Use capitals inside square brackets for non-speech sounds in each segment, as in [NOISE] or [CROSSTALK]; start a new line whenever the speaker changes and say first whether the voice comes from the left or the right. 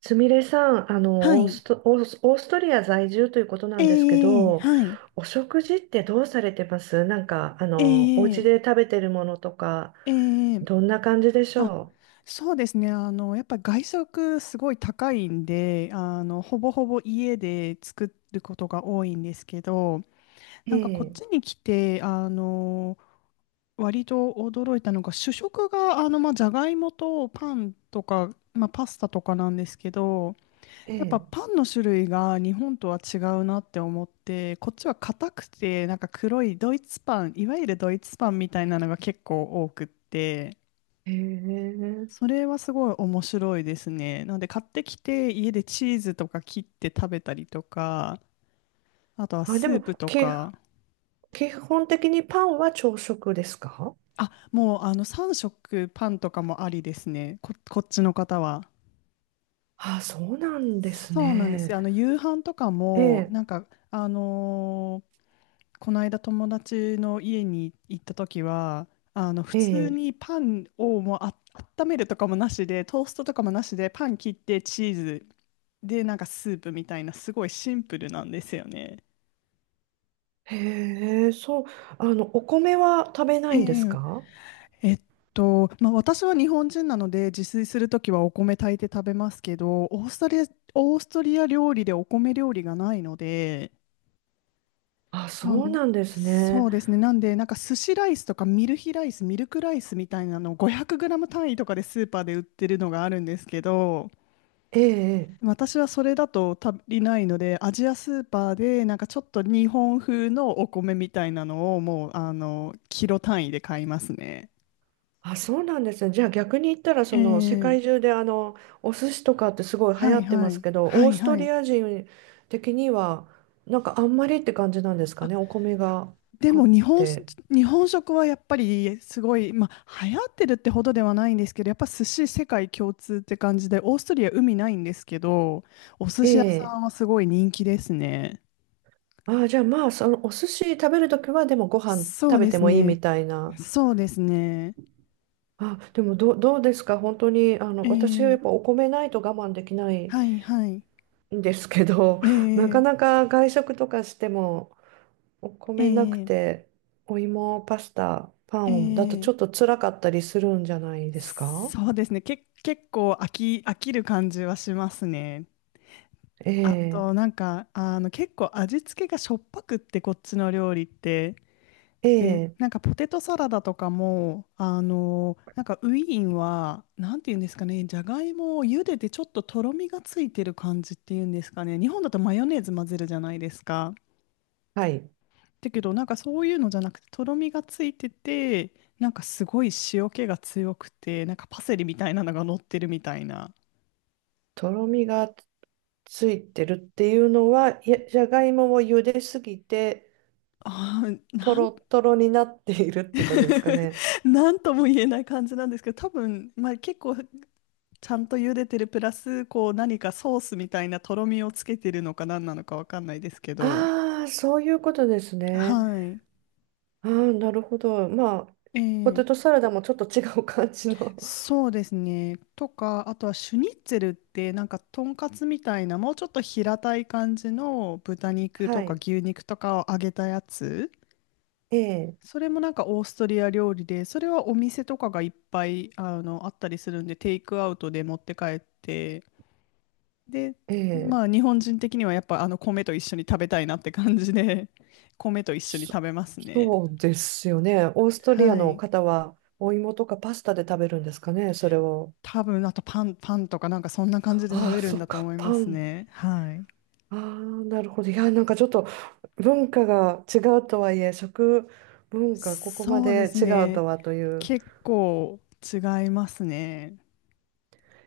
right: すみれさん、
left: はい。
right: オーストリア在住ということな
left: え
right: んですけ
left: え
right: ど、
left: はい。
right: お食事ってどうされてます。なんか、お
left: え
right: 家
left: え
right: で食べてるものとか、
left: ええ
right: どんな感じでし
left: あ、
right: ょ
left: そうですね。あの、やっぱり外食すごい高いんで、あの、ほぼほぼ家で作ることが多いんですけど、
right: う？
left: なんか
right: え
left: こっ
right: え、
left: ちに来て、あの、割と驚いたのが、主食が、あの、まあ、じゃがいもとパンとか、まあ、パスタとかなんですけど、やっぱ
right: え
left: パンの種類が日本とは違うなって思って、こっちは硬くて、なんか黒いドイツパン、いわゆるドイツパンみたいなのが結構多くって、
right: え、へ
left: そ
right: え。
left: れはすごい面白いですね。なので買ってきて家でチーズとか切って食べたりとか、あとは
right: あ、で
left: スー
right: も、
left: プとか、
right: 基本的にパンは朝食ですか？
left: あ、もうあの3食パンとかもありですね、こっちの方は。
right: あ、そうなんです
left: そうなんです
right: ね。
left: よ。あの夕飯とか
right: え
left: も、
right: え、
left: なんか、あのこの間友達の家に行った時はあの普
right: え
left: 通
right: え、
left: にパンをもうあ温めるとかもなしでトーストとかもなしでパン切ってチーズでなんかスープみたいなすごいシンプルなんですよね。
right: へえ、そう、お米は食べな
left: え
right: いんです
left: え
right: か？
left: えっまあ、私は日本人なので自炊するときはお米炊いて食べますけどオーストリア料理でお米料理がないので
right: あ、
left: な
right: そう
left: ん
right: なんです
left: そ
right: ね。
left: うですね。なんで、なんか寿司ライスとかミルヒライス、ミルクライスみたいなのを500ム単位とかでスーパーで売ってるのがあるんですけど、
right: ええ、え。
left: 私はそれだと足りないので、アジアスーパーでなんかちょっと日本風のお米みたいなのをもう、あの、キロ単位で買いますね。
right: あ、そうなんですね。じゃあ逆に言ったら、
left: え
right: その世
left: ー、
right: 界中でお寿司とかってすごい流
left: は
right: 行
left: い
right: って
left: は
right: ます
left: い。
right: けど、
left: は
right: オー
left: い
right: スト
left: はい。
right: リア人的にはなんかあんまりって感じなんですかね。お米が
left: で
right: あ
left: も
right: っ
left: 日本し、
right: て。
left: 日本食はやっぱりすごい、まあ、流行ってるってほどではないんですけど、やっぱ寿司世界共通って感じで、オーストリア海ないんですけど、お寿
right: え
left: 司屋さ
right: え。
left: んはすごい人気ですね。
right: あ、じゃあまあ、そのお寿司食べるときはでもご飯
left: そう
right: 食べ
left: で
right: て
left: す
right: もいい
left: ね。
right: みたいな。
left: そうですね。
right: あ、でもどうですか？本当に
left: え
right: 私はや
left: ー、
right: っぱお米ないと我慢できない
left: はいはい。
right: んですけど、
left: え
right: [LAUGHS] なか
left: ー、
right: なか外食とかしても。お
left: え
right: 米なく
left: ー、
right: て、お芋、パスタ、パ
left: え
right: ンだと
left: ー、
right: ちょっと辛かったりするんじゃないですか？
left: そうですね。け、結構飽き、飽きる感じはしますね。
right: え
left: あ
right: え、
left: と、なんか、あの、結構味付けがしょっぱくって、こっちの料理って。
right: え
left: え、
right: え、
left: なんかポテトサラダとかも、あのなんかウィーンは、なんていうんですかね、じゃがいもを茹でてちょっととろみがついてる感じっていうんですかね、日本だとマヨネーズ混ぜるじゃないですか。
right: はい。
left: だけど、なんかそういうのじゃなくて、とろみがついてて、なんかすごい塩気が強くて、なんかパセリみたいなのが乗ってるみたいな。
right: とろみがついてるっていうのは、いやじゃがいもを茹ですぎて、
left: ああ、
right: と
left: なん、
right: ろっとろになっているってことですか
left: [LAUGHS]
right: ね？
left: なんとも言えない感じなんですけど、多分、まあ、結構ちゃんと茹でてるプラス、こう何かソースみたいなとろみをつけてるのか何なのかわかんないですけど。
right: ああ、そういうことですね。
left: はい。
right: ああ、なるほど。まあ、ポ
left: え
right: テト
left: え
right: サラダもちょっと違う感じの。
left: そうですね。とか、あとはシュニッツェルってなんかとんかつみたいな、もうちょっと平たい感じの豚
right: [LAUGHS]
left: 肉と
right: は
left: か
right: い。
left: 牛肉とかを揚げたやつ。
right: ええ、
left: それもなんかオーストリア料理で、それはお店とかがいっぱいあの、あったりするんで、テイクアウトで持って帰ってで、
right: ええ。
left: まあ日本人的にはやっぱあの米と一緒に食べたいなって感じで、[LAUGHS] 米と一緒に
right: そ
left: 食べますね。
right: そうですよね。オーストリア
left: は
right: の
left: い。
right: 方はお芋とかパスタで食べるんですかね、それを。
left: 多分あとパンとかなんかそんな感じで食
right: あ
left: べ
right: あ、
left: る
right: そ
left: ん
right: っ
left: だと
right: か、
left: 思い
right: パ
left: ます
right: ン。
left: ね。はい。
right: ああ、なるほど。いや、なんかちょっと文化が違うとはいえ、食文化ここま
left: そうで
right: で
left: す
right: 違う
left: ね。
right: とはという。
left: 結構違いますね。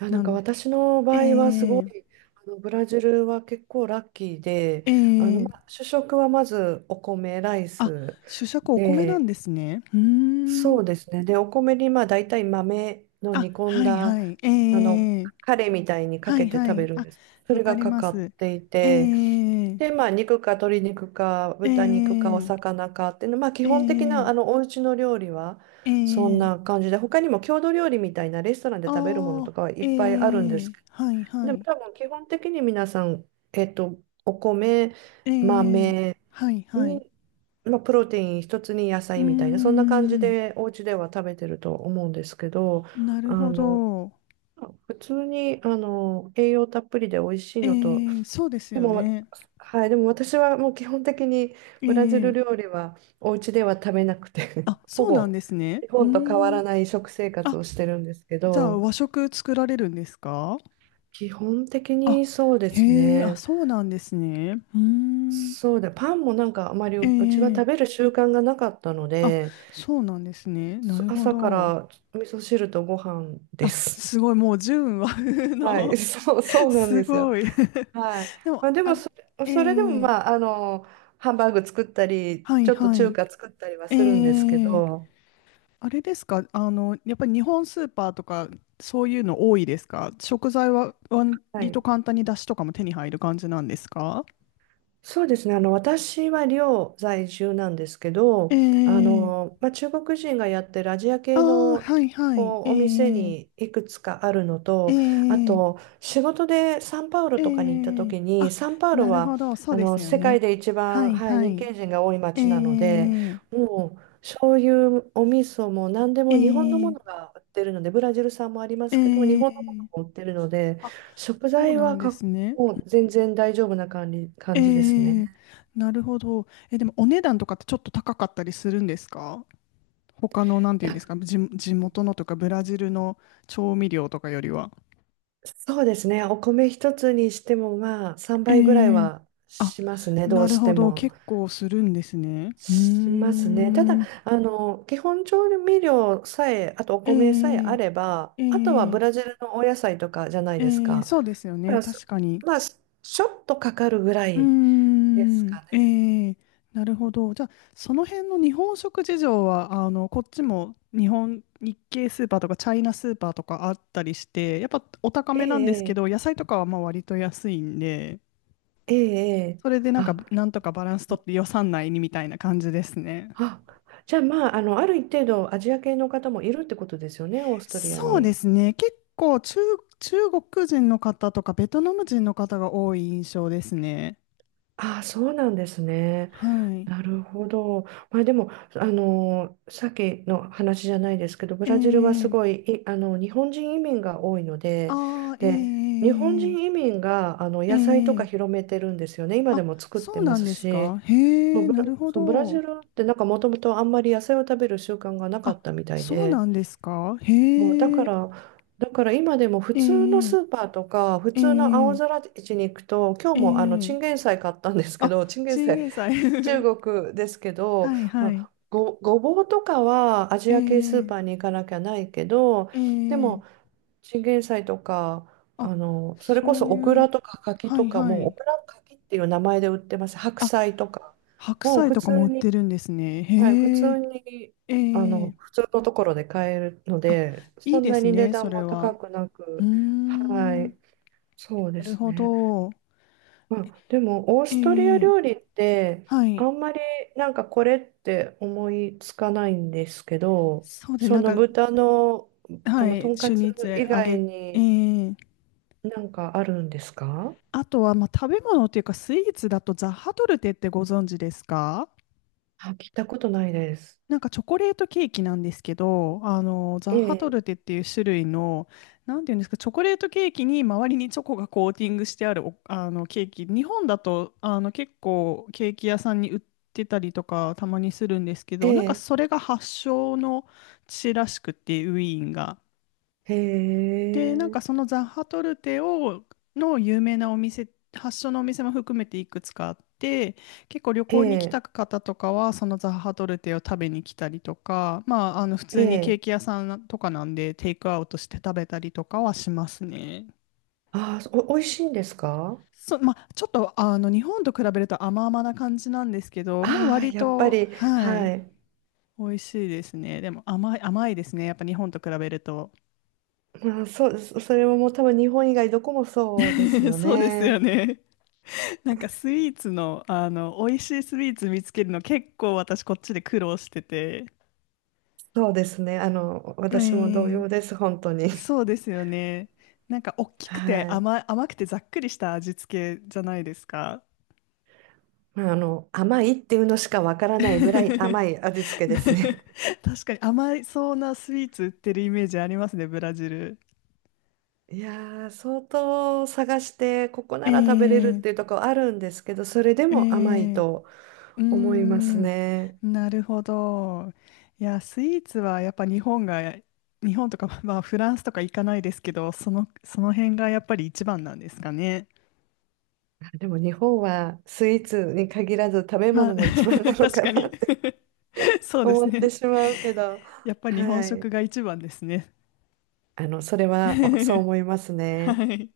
right: いや、な
left: な
right: んか
left: んで、
right: 私の
left: え
right: 場合はすご
left: え
right: い、ブラジルは結構ラッキーで、
left: え
right: ま
left: え
right: あ、主食はまずお米、ライ
left: あ、
right: ス
left: 主食お米なん
right: で、
left: ですね。うー
right: そ
left: ん。
right: うですね。で、お米にまあ大体豆の
left: あ、
right: 煮込ん
left: はい
right: だ
left: はい。え
right: あの
left: え
right: カレーみたいにか
left: は
right: け
left: い
right: て
left: は
right: 食べ
left: い。
right: るん
left: あ、
right: です。そ
left: わ
right: れ
left: か
right: が
left: り
right: か
left: ま
right: かっ
left: す。
right: てい
left: え
right: て、
left: え
right: で、まあ肉か鶏肉か
left: ええ
right: 豚肉かお魚かっていうの、まあ基本的な
left: ええ
right: お家の料理は
left: え
right: そんな
left: え
right: 感じで、他にも郷土料理みたいなレストランで食べるもの
left: あ
right: と
left: あ、
right: かはいっぱいあるんで
left: え
right: す
left: え
right: けど。
left: はいは
right: でも
left: い。
right: 多分基本的に皆さん、えっと、お米、
left: ええ
right: 豆
left: はいはい。
right: にまあ、プロテイン一つに野
left: うー
right: 菜みたいな、そんな感じ
left: ん、
right: でお家では食べてると思うんですけど、
left: なる
right: あ
left: ほ
right: の、
left: ど。
right: 普通に、栄養たっぷりで美味しいのと、
left: ええそうです
right: で
left: よ
right: も、
left: ね。
right: はい、でも私はもう基本的にブラジ
left: え
right: ル
left: え
right: 料理はお家では食べなくて、
left: あ、
right: [LAUGHS] ほ
left: そうなん
right: ぼ
left: ですね。
right: 日
left: う
right: 本と変わ
left: ーん。
right: らない食生活
left: あ、
right: をしてるんですけ
left: じゃあ
right: ど、
left: 和食作られるんですか？
right: 基本的
left: あ、
right: にそうです
left: へえ、あ、
right: ね。
left: そうなんですね。うーん。
right: そうだ、パンもなんかあまり
left: え
right: うちは
left: え
right: 食べる習慣がなかったの
left: あ、
right: で、
left: そうなんですね。な
right: そ
left: るほ
right: 朝か
left: ど。
right: ら味噌汁とご飯で
left: あ、
right: す。
left: すごい、もう純和風
right: [LAUGHS] はい、[LAUGHS]
left: の。
right: そう、そ
left: [LAUGHS]
right: うなんで
left: す
right: すよ。
left: ごい。
right: はい。
left: [LAUGHS] でも、
right: まあ、で
left: あ、
right: もそれ、
left: え
right: それでも
left: え
right: まあ、ハンバーグ作ったり、
left: はい
right: ちょっと
left: は
right: 中
left: い。
right: 華作ったりはするんですけ
left: ええ
right: ど、
left: あれですか、あの、やっぱり日本スーパーとか、そういうの多いですか？食材は
right: は
left: 割と
right: い。
left: 簡単に出汁とかも手に入る感じなんですか？
right: そうですね。私は寮在住なんですけど、
left: ええ
right: まあ、中国人がやってるアジア
left: ああ
right: 系
left: ー、
right: の
left: はいはい。え
right: お店に
left: え
right: いくつかあるの
left: え
right: と、あ
left: え
right: と仕事でサンパウロ
left: え
right: とかに行った
left: え
right: 時に、
left: あ、
right: サンパウロ
left: なるほ
right: は
left: ど、そうですよ
right: 世界
left: ね。
right: で一
left: は
right: 番、
left: い
right: はい、
left: は
right: 日
left: い。
right: 系人が多い
left: え
right: 街なので、
left: え
right: もうそういうお味噌も何で
left: え
right: も日本のもの
left: え
right: が売ってるので、ブラジル産もありますけど、日
left: え
right: 本のも
left: え
right: のも売ってるので、
left: あ、
right: 食
left: そう
right: 材
left: な
right: は
left: んですね。
right: もう全然大丈夫な感じ、
left: え
right: 感じです
left: え
right: ね。
left: なるほど。え、でもお値段とかってちょっと高かったりするんですか？他の、なんていうんですか、地元のとかブラジルの調味料とかよりは。
right: そうですね。お米一つにしてもまあ3
left: え
right: 倍ぐらい
left: え
right: は
left: あ、
right: しますね。ど
left: な
right: う
left: る
right: して
left: ほど。
right: も。
left: 結構するんですね。うー
right: しますね。ただ、
left: ん。
right: 基本調味料さえ、あとお米さえあ
left: え
right: れば、
left: え
right: あとはブ
left: え
right: ラ
left: え
right: ジルのお野菜とかじゃない
left: え
right: です
left: え
right: か。
left: そうですよ
right: だか
left: ね。
right: ら
left: 確かに。
right: まあ、ちょっとかかるぐら
left: うー
right: いです
left: ん、
right: かね。
left: ええ、なるほど。じゃあ、その辺の日本食事情は、あの、こっちも日本、日系スーパーとかチャイナスーパーとかあったりして、やっぱお高
right: え
left: めなんですけ
right: え、
left: ど、野菜とかはまあ割と安いんで、
right: ええ、ええ。
left: それでなんか、
right: あ、
left: なんとかバランス取って予算内にみたいな感じですね。
right: あ、じゃあまあ、ある一定度アジア系の方もいるってことですよね、オーストリア
left: そうで
right: に。
left: すね。結構中、中国人の方とかベトナム人の方が多い印象ですね。
right: ああ、そうなんですね。
left: はい。
right: なるほど。まあ、でも、あのさっきの話じゃないですけど、ブ
left: ええ、
right: ラジルはすごい、日本人移民が多いので、
left: ああ、え
right: で、日本
left: え、
right: 人移民が、
left: え
right: 野菜とか
left: え、ええ
right: 広めてるんですよね。今で
left: あ、
right: も作っ
left: そ
right: て
left: う
right: ま
left: なん
right: す
left: です
right: し、
left: か。
right: も
left: へ
right: う
left: え、なるほ
right: そう、ブラジ
left: ど。
right: ルってなんかもともとあんまり野菜を食べる習慣がなか
left: あ、
right: ったみたい
left: そうな
right: で、
left: んですか。
right: もうだ
left: へ
right: か
left: え、
right: ら、だから今でも普
left: え
right: 通の
left: え、
right: スーパーとか、普
left: え
right: 通の青
left: え、
right: 空市に行くと、今日
left: え
right: もチ
left: え。
right: ンゲン菜買ったんですけ
left: あ、
right: ど、[LAUGHS] チンゲン
left: チン
right: 菜、
left: ゲン菜。[LAUGHS]
right: 中国ですけど、
left: はい
right: ま
left: はい。
right: あ、ごぼうとかはアジ
left: え
right: ア系スー
left: え、
right: パーに行かなきゃないけど、
left: え
right: で
left: え。
right: もチンゲン菜とか、
left: あ、
right: それこ
left: そ
right: そ
left: う
right: オク
left: い
right: ラ
left: う、
right: とか柿
left: は
right: と
left: い
right: か
left: は
right: も、オ
left: い。
right: クラ柿っていう名前で売ってます。白
left: あ、
right: 菜とか。
left: 白
right: もう
left: 菜
right: 普
left: とかも
right: 通
left: 売っ
right: に
left: てるんですね。
right: はい、普
left: へ
right: 通
left: え、
right: に、
left: ええ。
right: 普通のところで買えるの
left: あ、
right: で、
left: いい
right: そん
left: で
right: な
left: す
right: に値
left: ね、そ
right: 段
left: れ
right: も高
left: は。
right: くな
left: うー
right: く、は
left: ん、な
right: い、そうで
left: る
right: す
left: ほ
right: ね。
left: ど。
right: まあ、でも、オー
left: え
right: ストリア
left: え、
right: 料理って、
left: は
right: あ
left: い。
right: んまりなんかこれって思いつかないんですけど、
left: そうで、
right: そ
left: なん
right: の
left: か
right: 豚の、
left: は
right: と
left: い、
right: んか
left: シュ
right: つ
left: ニッツェ
right: 以
left: 揚
right: 外
left: げ、え
right: に
left: ー、
right: なんかあるんですか？
left: あとは、まあ、食べ物っていうかスイーツだとザッハトルテってご存知ですか？
right: あ、聞いたことないです。
left: なんかチョコレートケーキなんですけど、あのザ
right: え
left: ッハト
right: え、
left: ルテっていう種類の、なんていうんですか、チョコレートケーキに周りにチョコがコーティングしてあるおあのケーキ、日本だとあの結構ケーキ屋さんに売ってたりとかたまにするんですけ
right: え
left: ど、なんか
right: え、
left: それが発祥の地らしくて、ウィーンが。
right: へ
left: で、なん
right: え、
left: かそのザッハトルテを、の有名なお店、発祥のお店も含めていくつかあって、結構旅
right: え
left: 行に来
right: え、
left: た方とかは、そのザッハトルテを食べに来たりとか、まあ、あの普
right: え
left: 通にケー
right: え、
left: キ屋さんとかなんで、テイクアウトして食べたりとかはしますね。
right: ああ、おいしいんですか？
left: そ、まあ、ちょっとあの日本と比べると甘々な感じなんですけど、まあ、
right: ああ、
left: 割
right: やっぱ
left: と、
right: り、
left: はい、
right: はい。
left: 美味しいですね。でも甘い、甘いですね。やっぱ日本と比べると。
right: まあ、そう、それはもう多分日本以外どこもそうです
left: [LAUGHS]
right: よ
left: そうですよ
right: ね。
left: ね。なんかスイーツの、あの、美味しいスイーツ見つけるの結構私こっちで苦労してて。
right: そうですね。
left: え
right: 私も同
left: ー
right: 様です、本当に。
left: そうですよね。なんか大
right: [LAUGHS]
left: きくて
right: はい。
left: 甘、甘くてざっくりした味付けじゃないですか。
right: まあ、甘いっていうのしかわからないぐらい甘い
left: [LAUGHS]
right: 味付けですね。
left: 確かに甘いそうなスイーツ売ってるイメージありますね、ブラジル。
right: [LAUGHS] いやー、相当探して、ここなら食べれるっ
left: え
right: ていう
left: え
right: ところあるんですけど、それで
left: え
right: も甘い
left: え
right: と
left: うー
right: 思います
left: ん、
right: ね。
left: なるほど。いや、スイーツはやっぱ日本が、日本とか、[LAUGHS] まあフランスとか行かないですけど、その、その辺がやっぱり一番なんですかね。
right: あでも日本はスイーツに限らず食べ
left: まあ、
right: 物も一番な
left: [LAUGHS]
right: の
left: 確
right: か
left: か
right: な
left: に。
right: って
left: [LAUGHS]
right: [LAUGHS]
left: そうです
right: 思って
left: ね。
right: しまうけど。
left: やっぱ日本
right: はい。
left: 食が一番ですね。
right: それはそう
left: [LAUGHS]
right: 思いますね。
left: はい。